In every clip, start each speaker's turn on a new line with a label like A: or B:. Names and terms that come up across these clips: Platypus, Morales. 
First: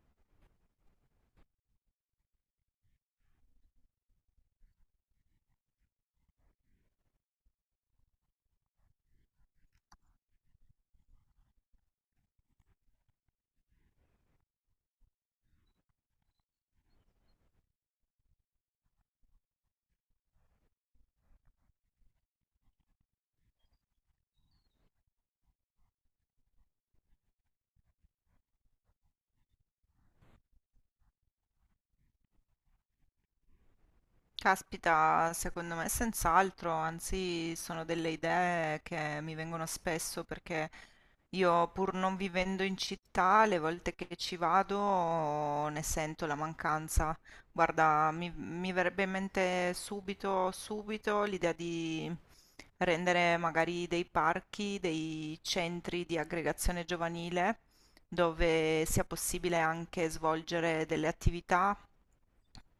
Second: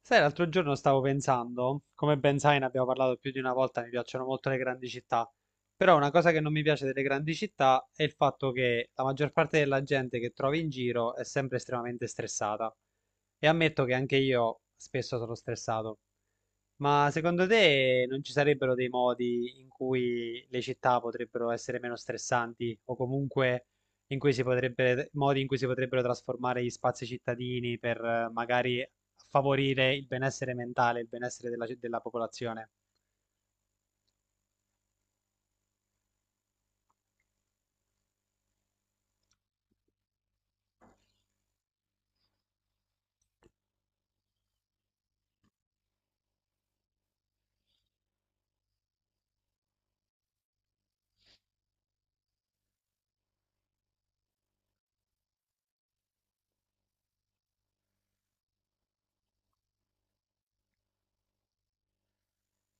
A: Sai, l'altro giorno stavo pensando, come ben sai, ne abbiamo parlato più di una volta, mi piacciono molto le grandi città, però una cosa che non mi piace delle grandi città è il fatto che la maggior parte della gente che trovi in giro è sempre estremamente stressata. E ammetto che anche io spesso sono stressato. Ma secondo te non ci sarebbero dei modi in cui le città potrebbero essere meno stressanti o comunque in cui si potrebbe, modi in cui si potrebbero trasformare gli spazi cittadini per magari favorire il benessere mentale, il benessere della popolazione.
B: Caspita, secondo me senz'altro, anzi sono delle idee che mi vengono spesso perché io pur non vivendo in città, le volte che ci vado ne sento la mancanza. Guarda, mi verrebbe in mente subito l'idea di rendere magari dei parchi, dei centri di aggregazione giovanile dove sia possibile anche svolgere delle attività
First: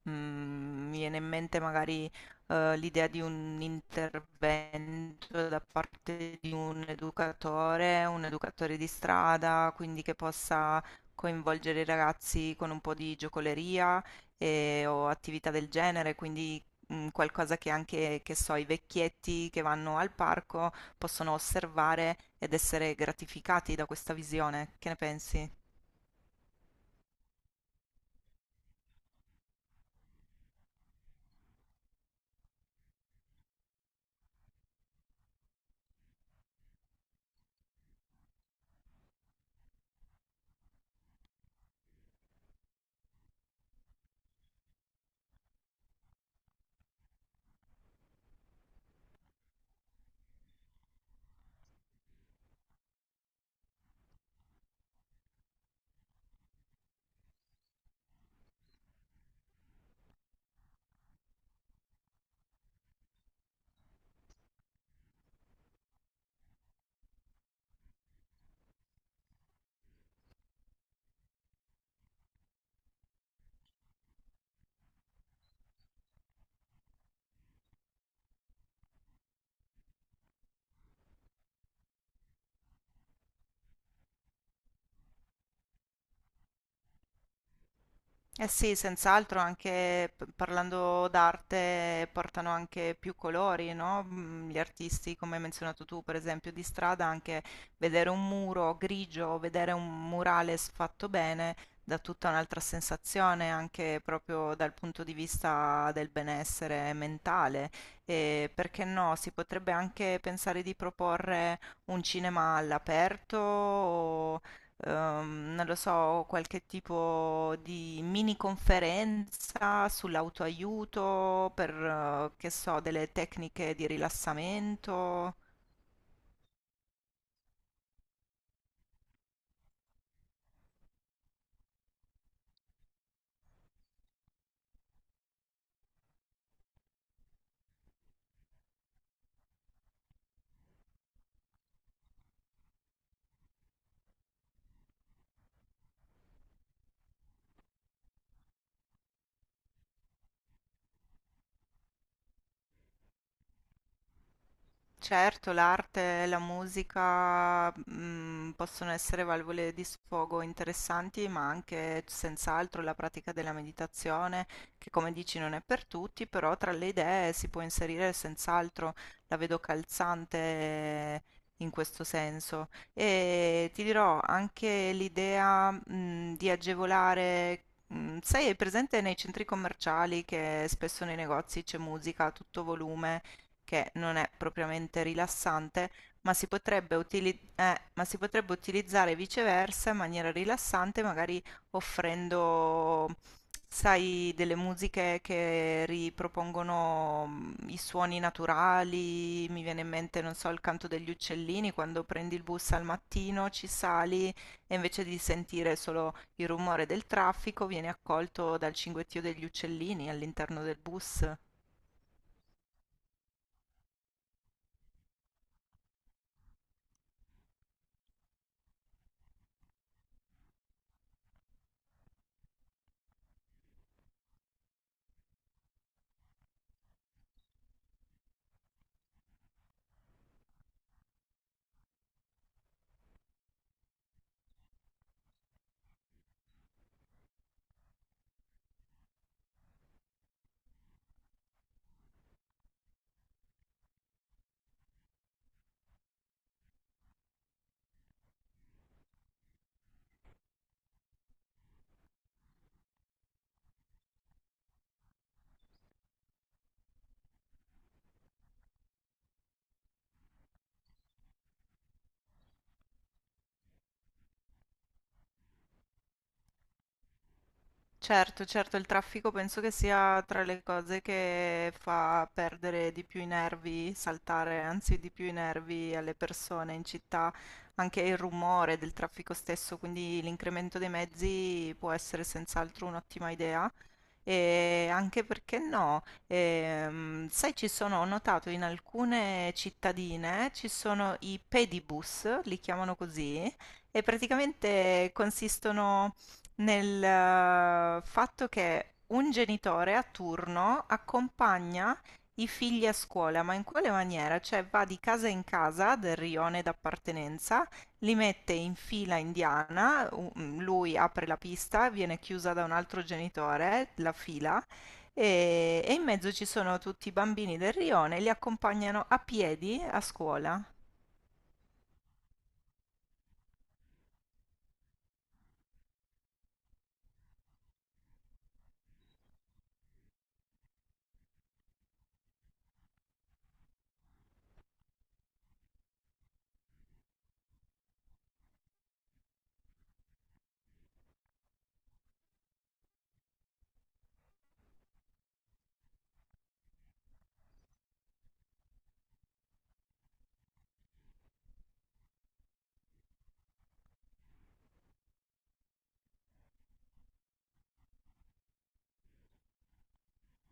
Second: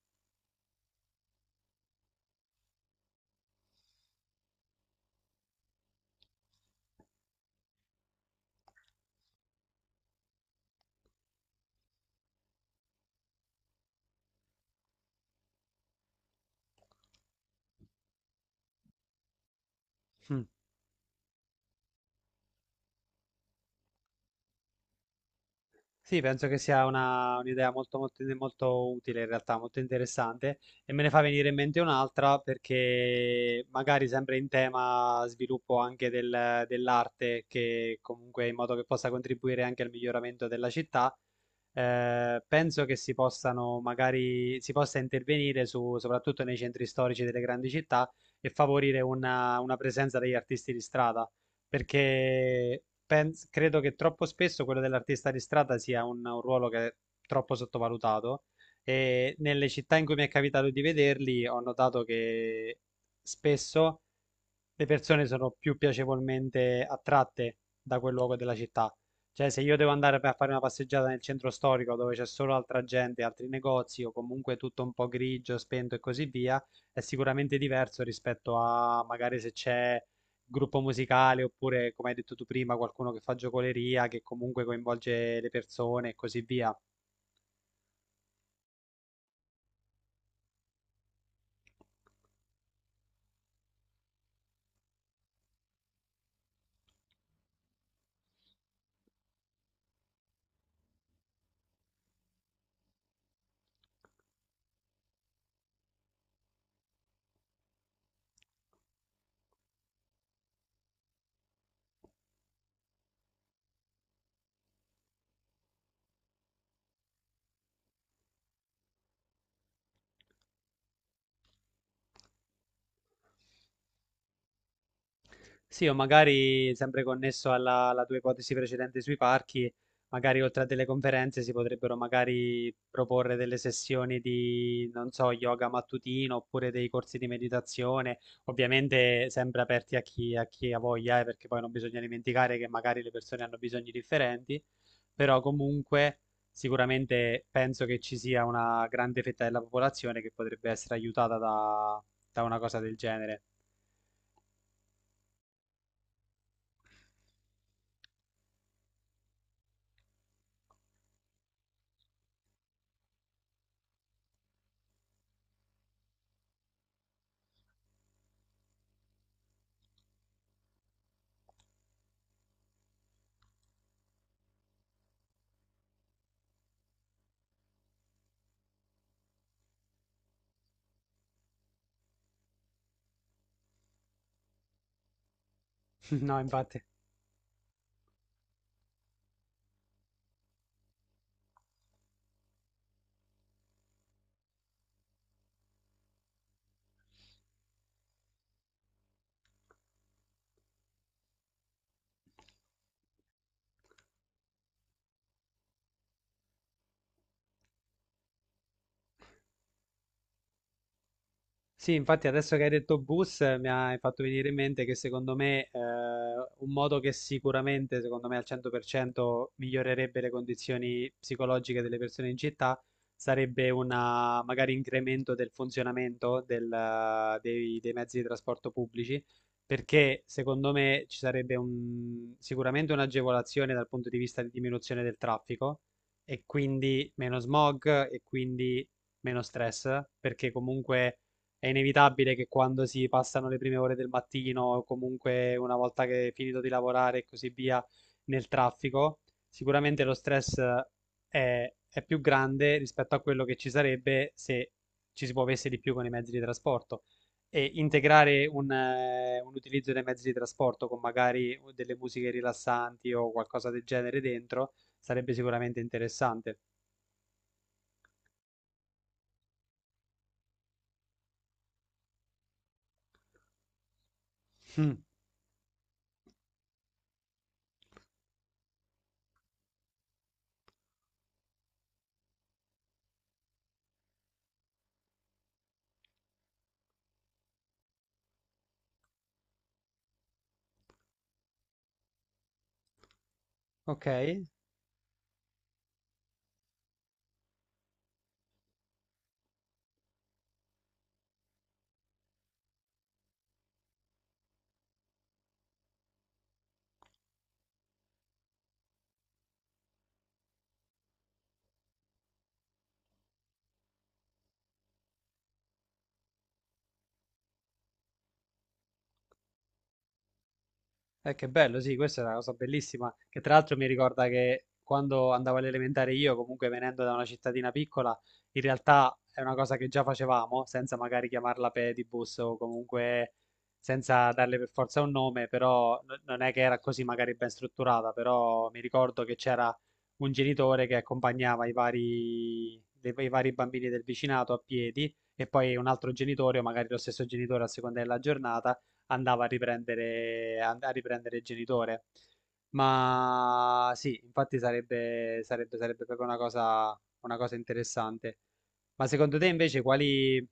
B: Mm, Mi viene in mente magari l'idea di un intervento da parte di un educatore di strada, quindi che possa coinvolgere i ragazzi con un po' di giocoleria o attività del genere, quindi qualcosa che anche, che so, i vecchietti che vanno al
A: Mm.
B: parco possono osservare ed essere gratificati da questa visione. Che ne pensi?
A: Sì, penso che sia un'idea molto, molto, molto utile in realtà, molto interessante e me ne fa venire in mente un'altra perché magari sempre in tema sviluppo anche dell'arte che comunque in modo che possa contribuire anche al miglioramento della città, penso che si possano magari, si possa intervenire su, soprattutto nei centri storici delle grandi città e favorire una presenza degli artisti di strada perché credo che troppo spesso quello dell'artista di strada sia un ruolo che è troppo sottovalutato e nelle città in cui mi è capitato di vederli ho notato che spesso le persone sono più piacevolmente attratte da quel luogo della città. Cioè, se io devo andare per fare una passeggiata nel centro storico dove c'è solo altra gente, altri negozi o comunque tutto un po' grigio, spento e così via, è sicuramente diverso rispetto a magari se c'è gruppo musicale oppure, come hai detto tu prima, qualcuno che fa giocoleria, che comunque coinvolge le persone e così via.
B: Eh sì, senz'altro anche parlando d'arte portano anche più colori, no? Mm. Gli artisti, come hai menzionato tu, per esempio, di strada, anche vedere un muro grigio o vedere un murale fatto bene dà tutta un'altra sensazione, anche proprio dal punto di vista del benessere mentale. E perché no? Si potrebbe anche pensare di proporre un cinema all'aperto, non lo so, qualche tipo di mini conferenza sull'autoaiuto per, che so, delle tecniche di rilassamento.
A: Sì, o magari sempre connesso alla tua ipotesi precedente sui parchi, magari oltre a delle conferenze si potrebbero magari proporre delle sessioni di, non so, yoga mattutino oppure dei corsi di meditazione, ovviamente sempre aperti a chi ha voglia, perché poi non bisogna dimenticare che magari le persone hanno bisogni differenti, però comunque sicuramente penso che ci sia una grande fetta della popolazione che potrebbe essere aiutata da una cosa del genere.
B: Certo, l'arte e la musica, possono essere valvole di sfogo interessanti, ma anche senz'altro la pratica della meditazione, che come dici non è per tutti, però tra le idee si può inserire senz'altro, la vedo calzante in questo senso. E ti dirò anche l'idea, di agevolare, sai, è presente nei centri commerciali che spesso nei negozi c'è musica a tutto volume che non è propriamente rilassante, ma
A: No,
B: si
A: infatti.
B: potrebbe ma si potrebbe utilizzare viceversa in maniera rilassante, magari offrendo, sai, delle musiche che ripropongono i suoni naturali. Mi viene in mente, non so, il canto degli uccellini, quando prendi il bus al mattino, ci sali e invece di sentire solo il rumore del traffico, vieni accolto dal cinguettio degli uccellini all'interno del bus.
A: Sì, infatti adesso che hai detto bus mi hai fatto venire in mente che secondo me un modo che sicuramente, secondo me al 100% migliorerebbe le condizioni psicologiche delle persone in città sarebbe una magari incremento del funzionamento dei, dei mezzi di trasporto pubblici, perché secondo me ci sarebbe sicuramente un'agevolazione dal punto di vista di diminuzione del traffico e quindi meno smog e quindi meno stress, perché comunque è inevitabile che quando si passano le prime ore del mattino, o comunque una volta che è finito di lavorare e così via, nel traffico, sicuramente lo stress è più grande rispetto a quello che ci sarebbe se ci si muovesse di più con i mezzi di trasporto. E integrare un utilizzo dei mezzi di trasporto con magari delle musiche rilassanti o qualcosa del genere dentro sarebbe sicuramente interessante.
B: Certo, certo, il traffico penso che sia tra le cose che fa perdere di più i nervi, saltare
A: Mm.
B: anzi di più i nervi alle persone in città, anche il rumore del traffico stesso, quindi l'incremento dei mezzi può essere senz'altro un'ottima idea. E anche perché no, sai, ci sono, ho notato in alcune cittadine ci sono i pedibus, li chiamano così, e
A: Ok.
B: praticamente consistono nel fatto che un genitore a turno accompagna i figli a scuola, ma in quale maniera? Cioè va di casa in casa del rione d'appartenenza, li mette in fila indiana, lui apre la pista, viene chiusa da un altro genitore, la fila, e in mezzo ci sono tutti i bambini del rione, li accompagnano a piedi a scuola.
A: Che bello, sì, questa è una cosa bellissima, che tra l'altro mi ricorda che quando andavo all'elementare io, comunque venendo da una cittadina piccola, in realtà è una cosa che già facevamo, senza magari chiamarla pedibus o comunque senza darle per forza un nome, però non è che era così magari ben strutturata, però mi ricordo che c'era un genitore che accompagnava i vari, i vari bambini del vicinato a piedi e poi un altro genitore o magari lo stesso genitore a seconda della giornata andava a riprendere, a riprendere il genitore. Ma sì, infatti sarebbe, sarebbe, sarebbe proprio una cosa interessante. Ma secondo te invece quali,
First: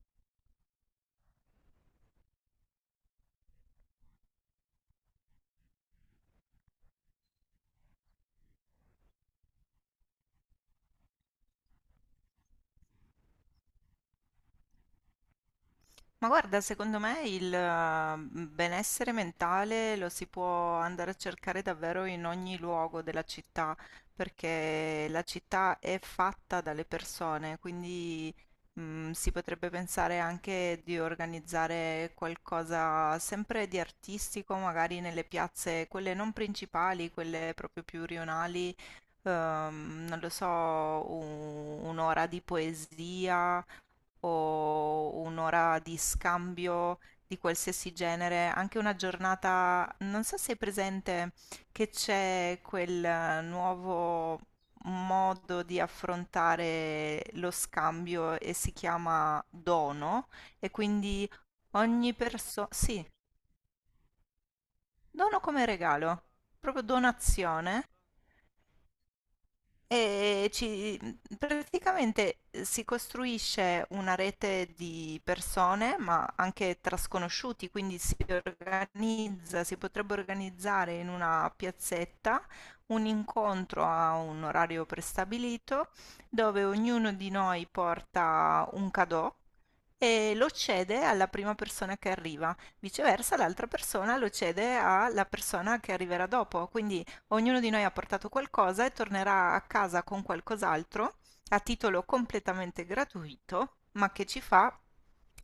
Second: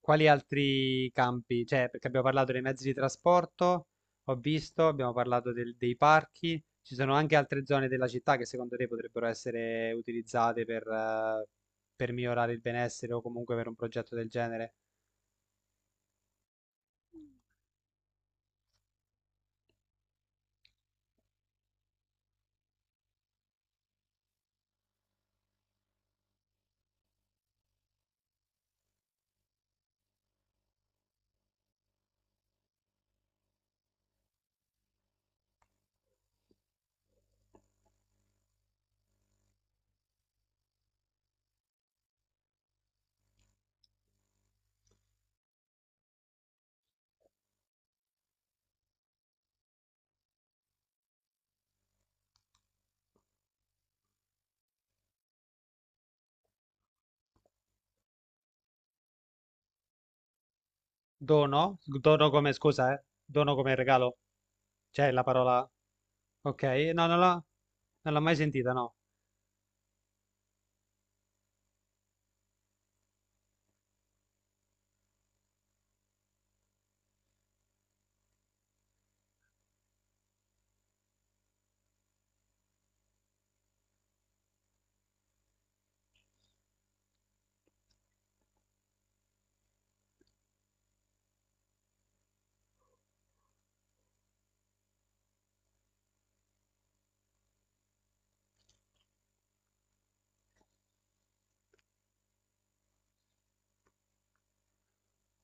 A: quali altri campi? Cioè, perché abbiamo parlato dei mezzi di trasporto, ho visto, abbiamo parlato dei parchi, ci sono anche altre zone della città che secondo te potrebbero essere utilizzate per migliorare il benessere o comunque per un progetto del genere?
B: Ma guarda, secondo me il benessere mentale lo si può andare a cercare davvero in ogni luogo della città, perché la città è fatta dalle persone, quindi si potrebbe pensare anche di organizzare qualcosa sempre di artistico, magari nelle piazze, quelle non principali, quelle proprio più rionali, non lo so, un'ora di poesia o un'ora di scambio di qualsiasi genere, anche una giornata, non so se è presente che c'è quel nuovo modo di affrontare lo scambio e si chiama dono, e quindi
A: Dono?
B: ogni
A: Dono come
B: persona,
A: scusa, eh?
B: sì,
A: Dono come regalo? C'è la
B: dono come
A: parola...
B: regalo,
A: Ok,
B: proprio
A: no,
B: donazione.
A: non l'ho mai sentita, no.
B: E ci, praticamente si costruisce una rete di persone, ma anche tra sconosciuti, quindi si organizza, si potrebbe organizzare in una piazzetta un incontro a un orario prestabilito dove ognuno di noi porta un cadeau e lo cede alla prima persona che arriva. Viceversa, l'altra persona lo cede alla persona che arriverà dopo. Quindi ognuno di noi ha portato qualcosa e tornerà a casa con qualcos'altro a titolo completamente gratuito, ma che ci fa,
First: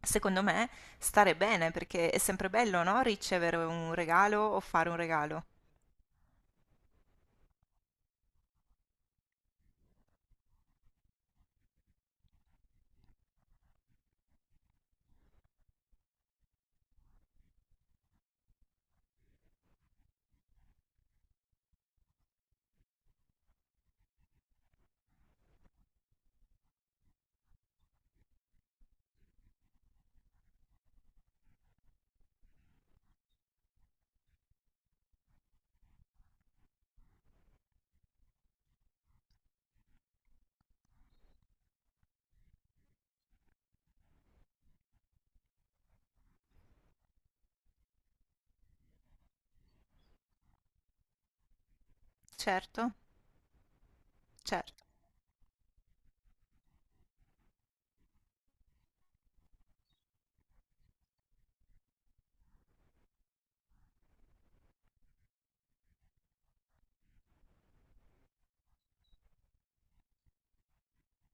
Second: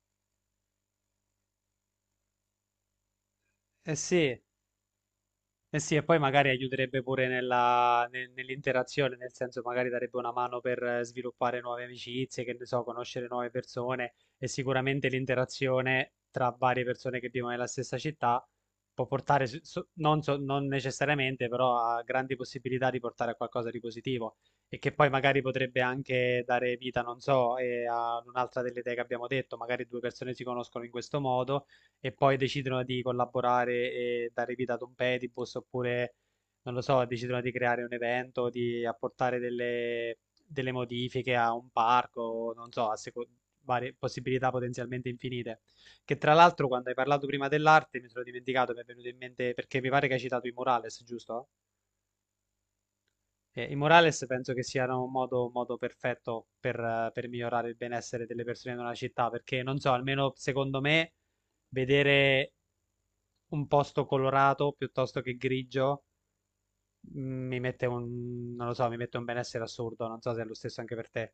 B: secondo me, stare bene, perché è sempre bello, no? Ricevere
A: Eh
B: un regalo
A: sì,
B: o fare un regalo.
A: eh sì, e poi magari aiuterebbe pure nell'interazione, nel senso magari darebbe una mano per sviluppare nuove amicizie, che ne so, conoscere nuove persone e sicuramente l'interazione tra varie persone che vivono nella stessa città può portare, non, non necessariamente, però a grandi possibilità di portare a qualcosa di positivo e che poi magari potrebbe anche dare vita, non so, a un'altra delle idee che abbiamo detto, magari due persone si conoscono in questo modo e poi decidono di collaborare e dare vita ad un Platypus oppure, non lo so, decidono di creare un evento, di apportare delle, delle modifiche a un parco, non so, varie possibilità potenzialmente infinite. Che tra l'altro, quando hai parlato prima dell'arte, mi sono dimenticato, mi è venuto in mente perché mi pare che hai citato i Morales, giusto?
B: Certo,
A: I Morales penso che
B: certo.
A: siano un modo perfetto per migliorare il benessere delle persone in una città, perché non so, almeno secondo me, vedere un posto colorato piuttosto che grigio mm, mi mette un, non lo so, mi mette un benessere assurdo, non so se è lo stesso anche per te.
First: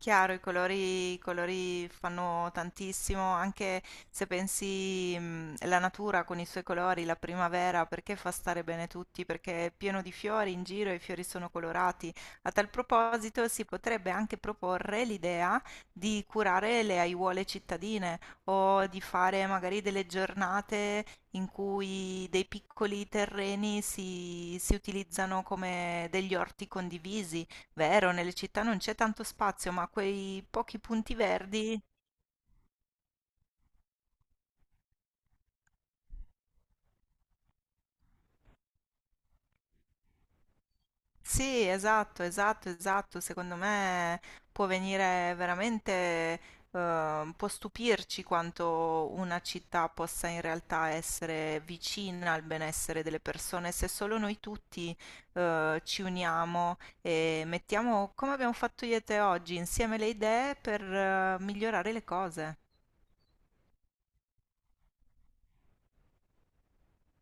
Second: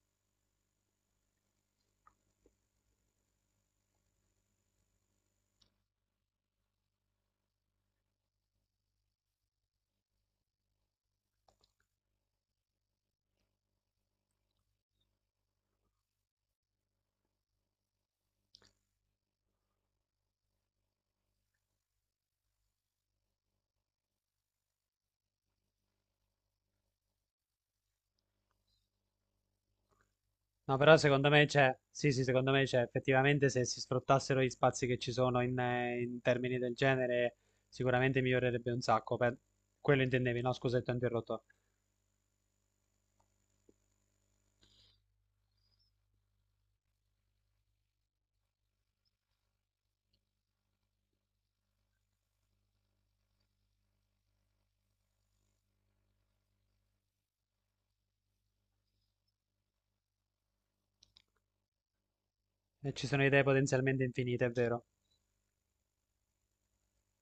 B: Chiaro, i colori fanno tantissimo, anche se pensi la natura con i suoi colori, la primavera, perché fa stare bene tutti, perché è pieno di fiori in giro e i fiori sono colorati. A tal proposito si potrebbe anche proporre l'idea di curare le aiuole cittadine o di fare magari delle giornate in cui dei piccoli terreni si utilizzano come degli orti condivisi. Vero, nelle città non c'è tanto spazio, ma quei
A: No,
B: pochi
A: però
B: punti
A: secondo me c'è,
B: verdi.
A: sì, sì, secondo me c'è, effettivamente se si sfruttassero gli spazi che ci sono in, in termini del genere, sicuramente migliorerebbe un sacco. Per... Quello intendevi, no? Scusa, ti ho interrotto.
B: Sì, esatto, esatto, esatto. Secondo me può venire veramente, può stupirci quanto una città possa in realtà essere vicina al benessere delle persone se solo noi tutti, ci uniamo e mettiamo, come abbiamo fatto io e te oggi, insieme le idee per, migliorare le cose.
A: Ci sono idee potenzialmente infinite, è vero.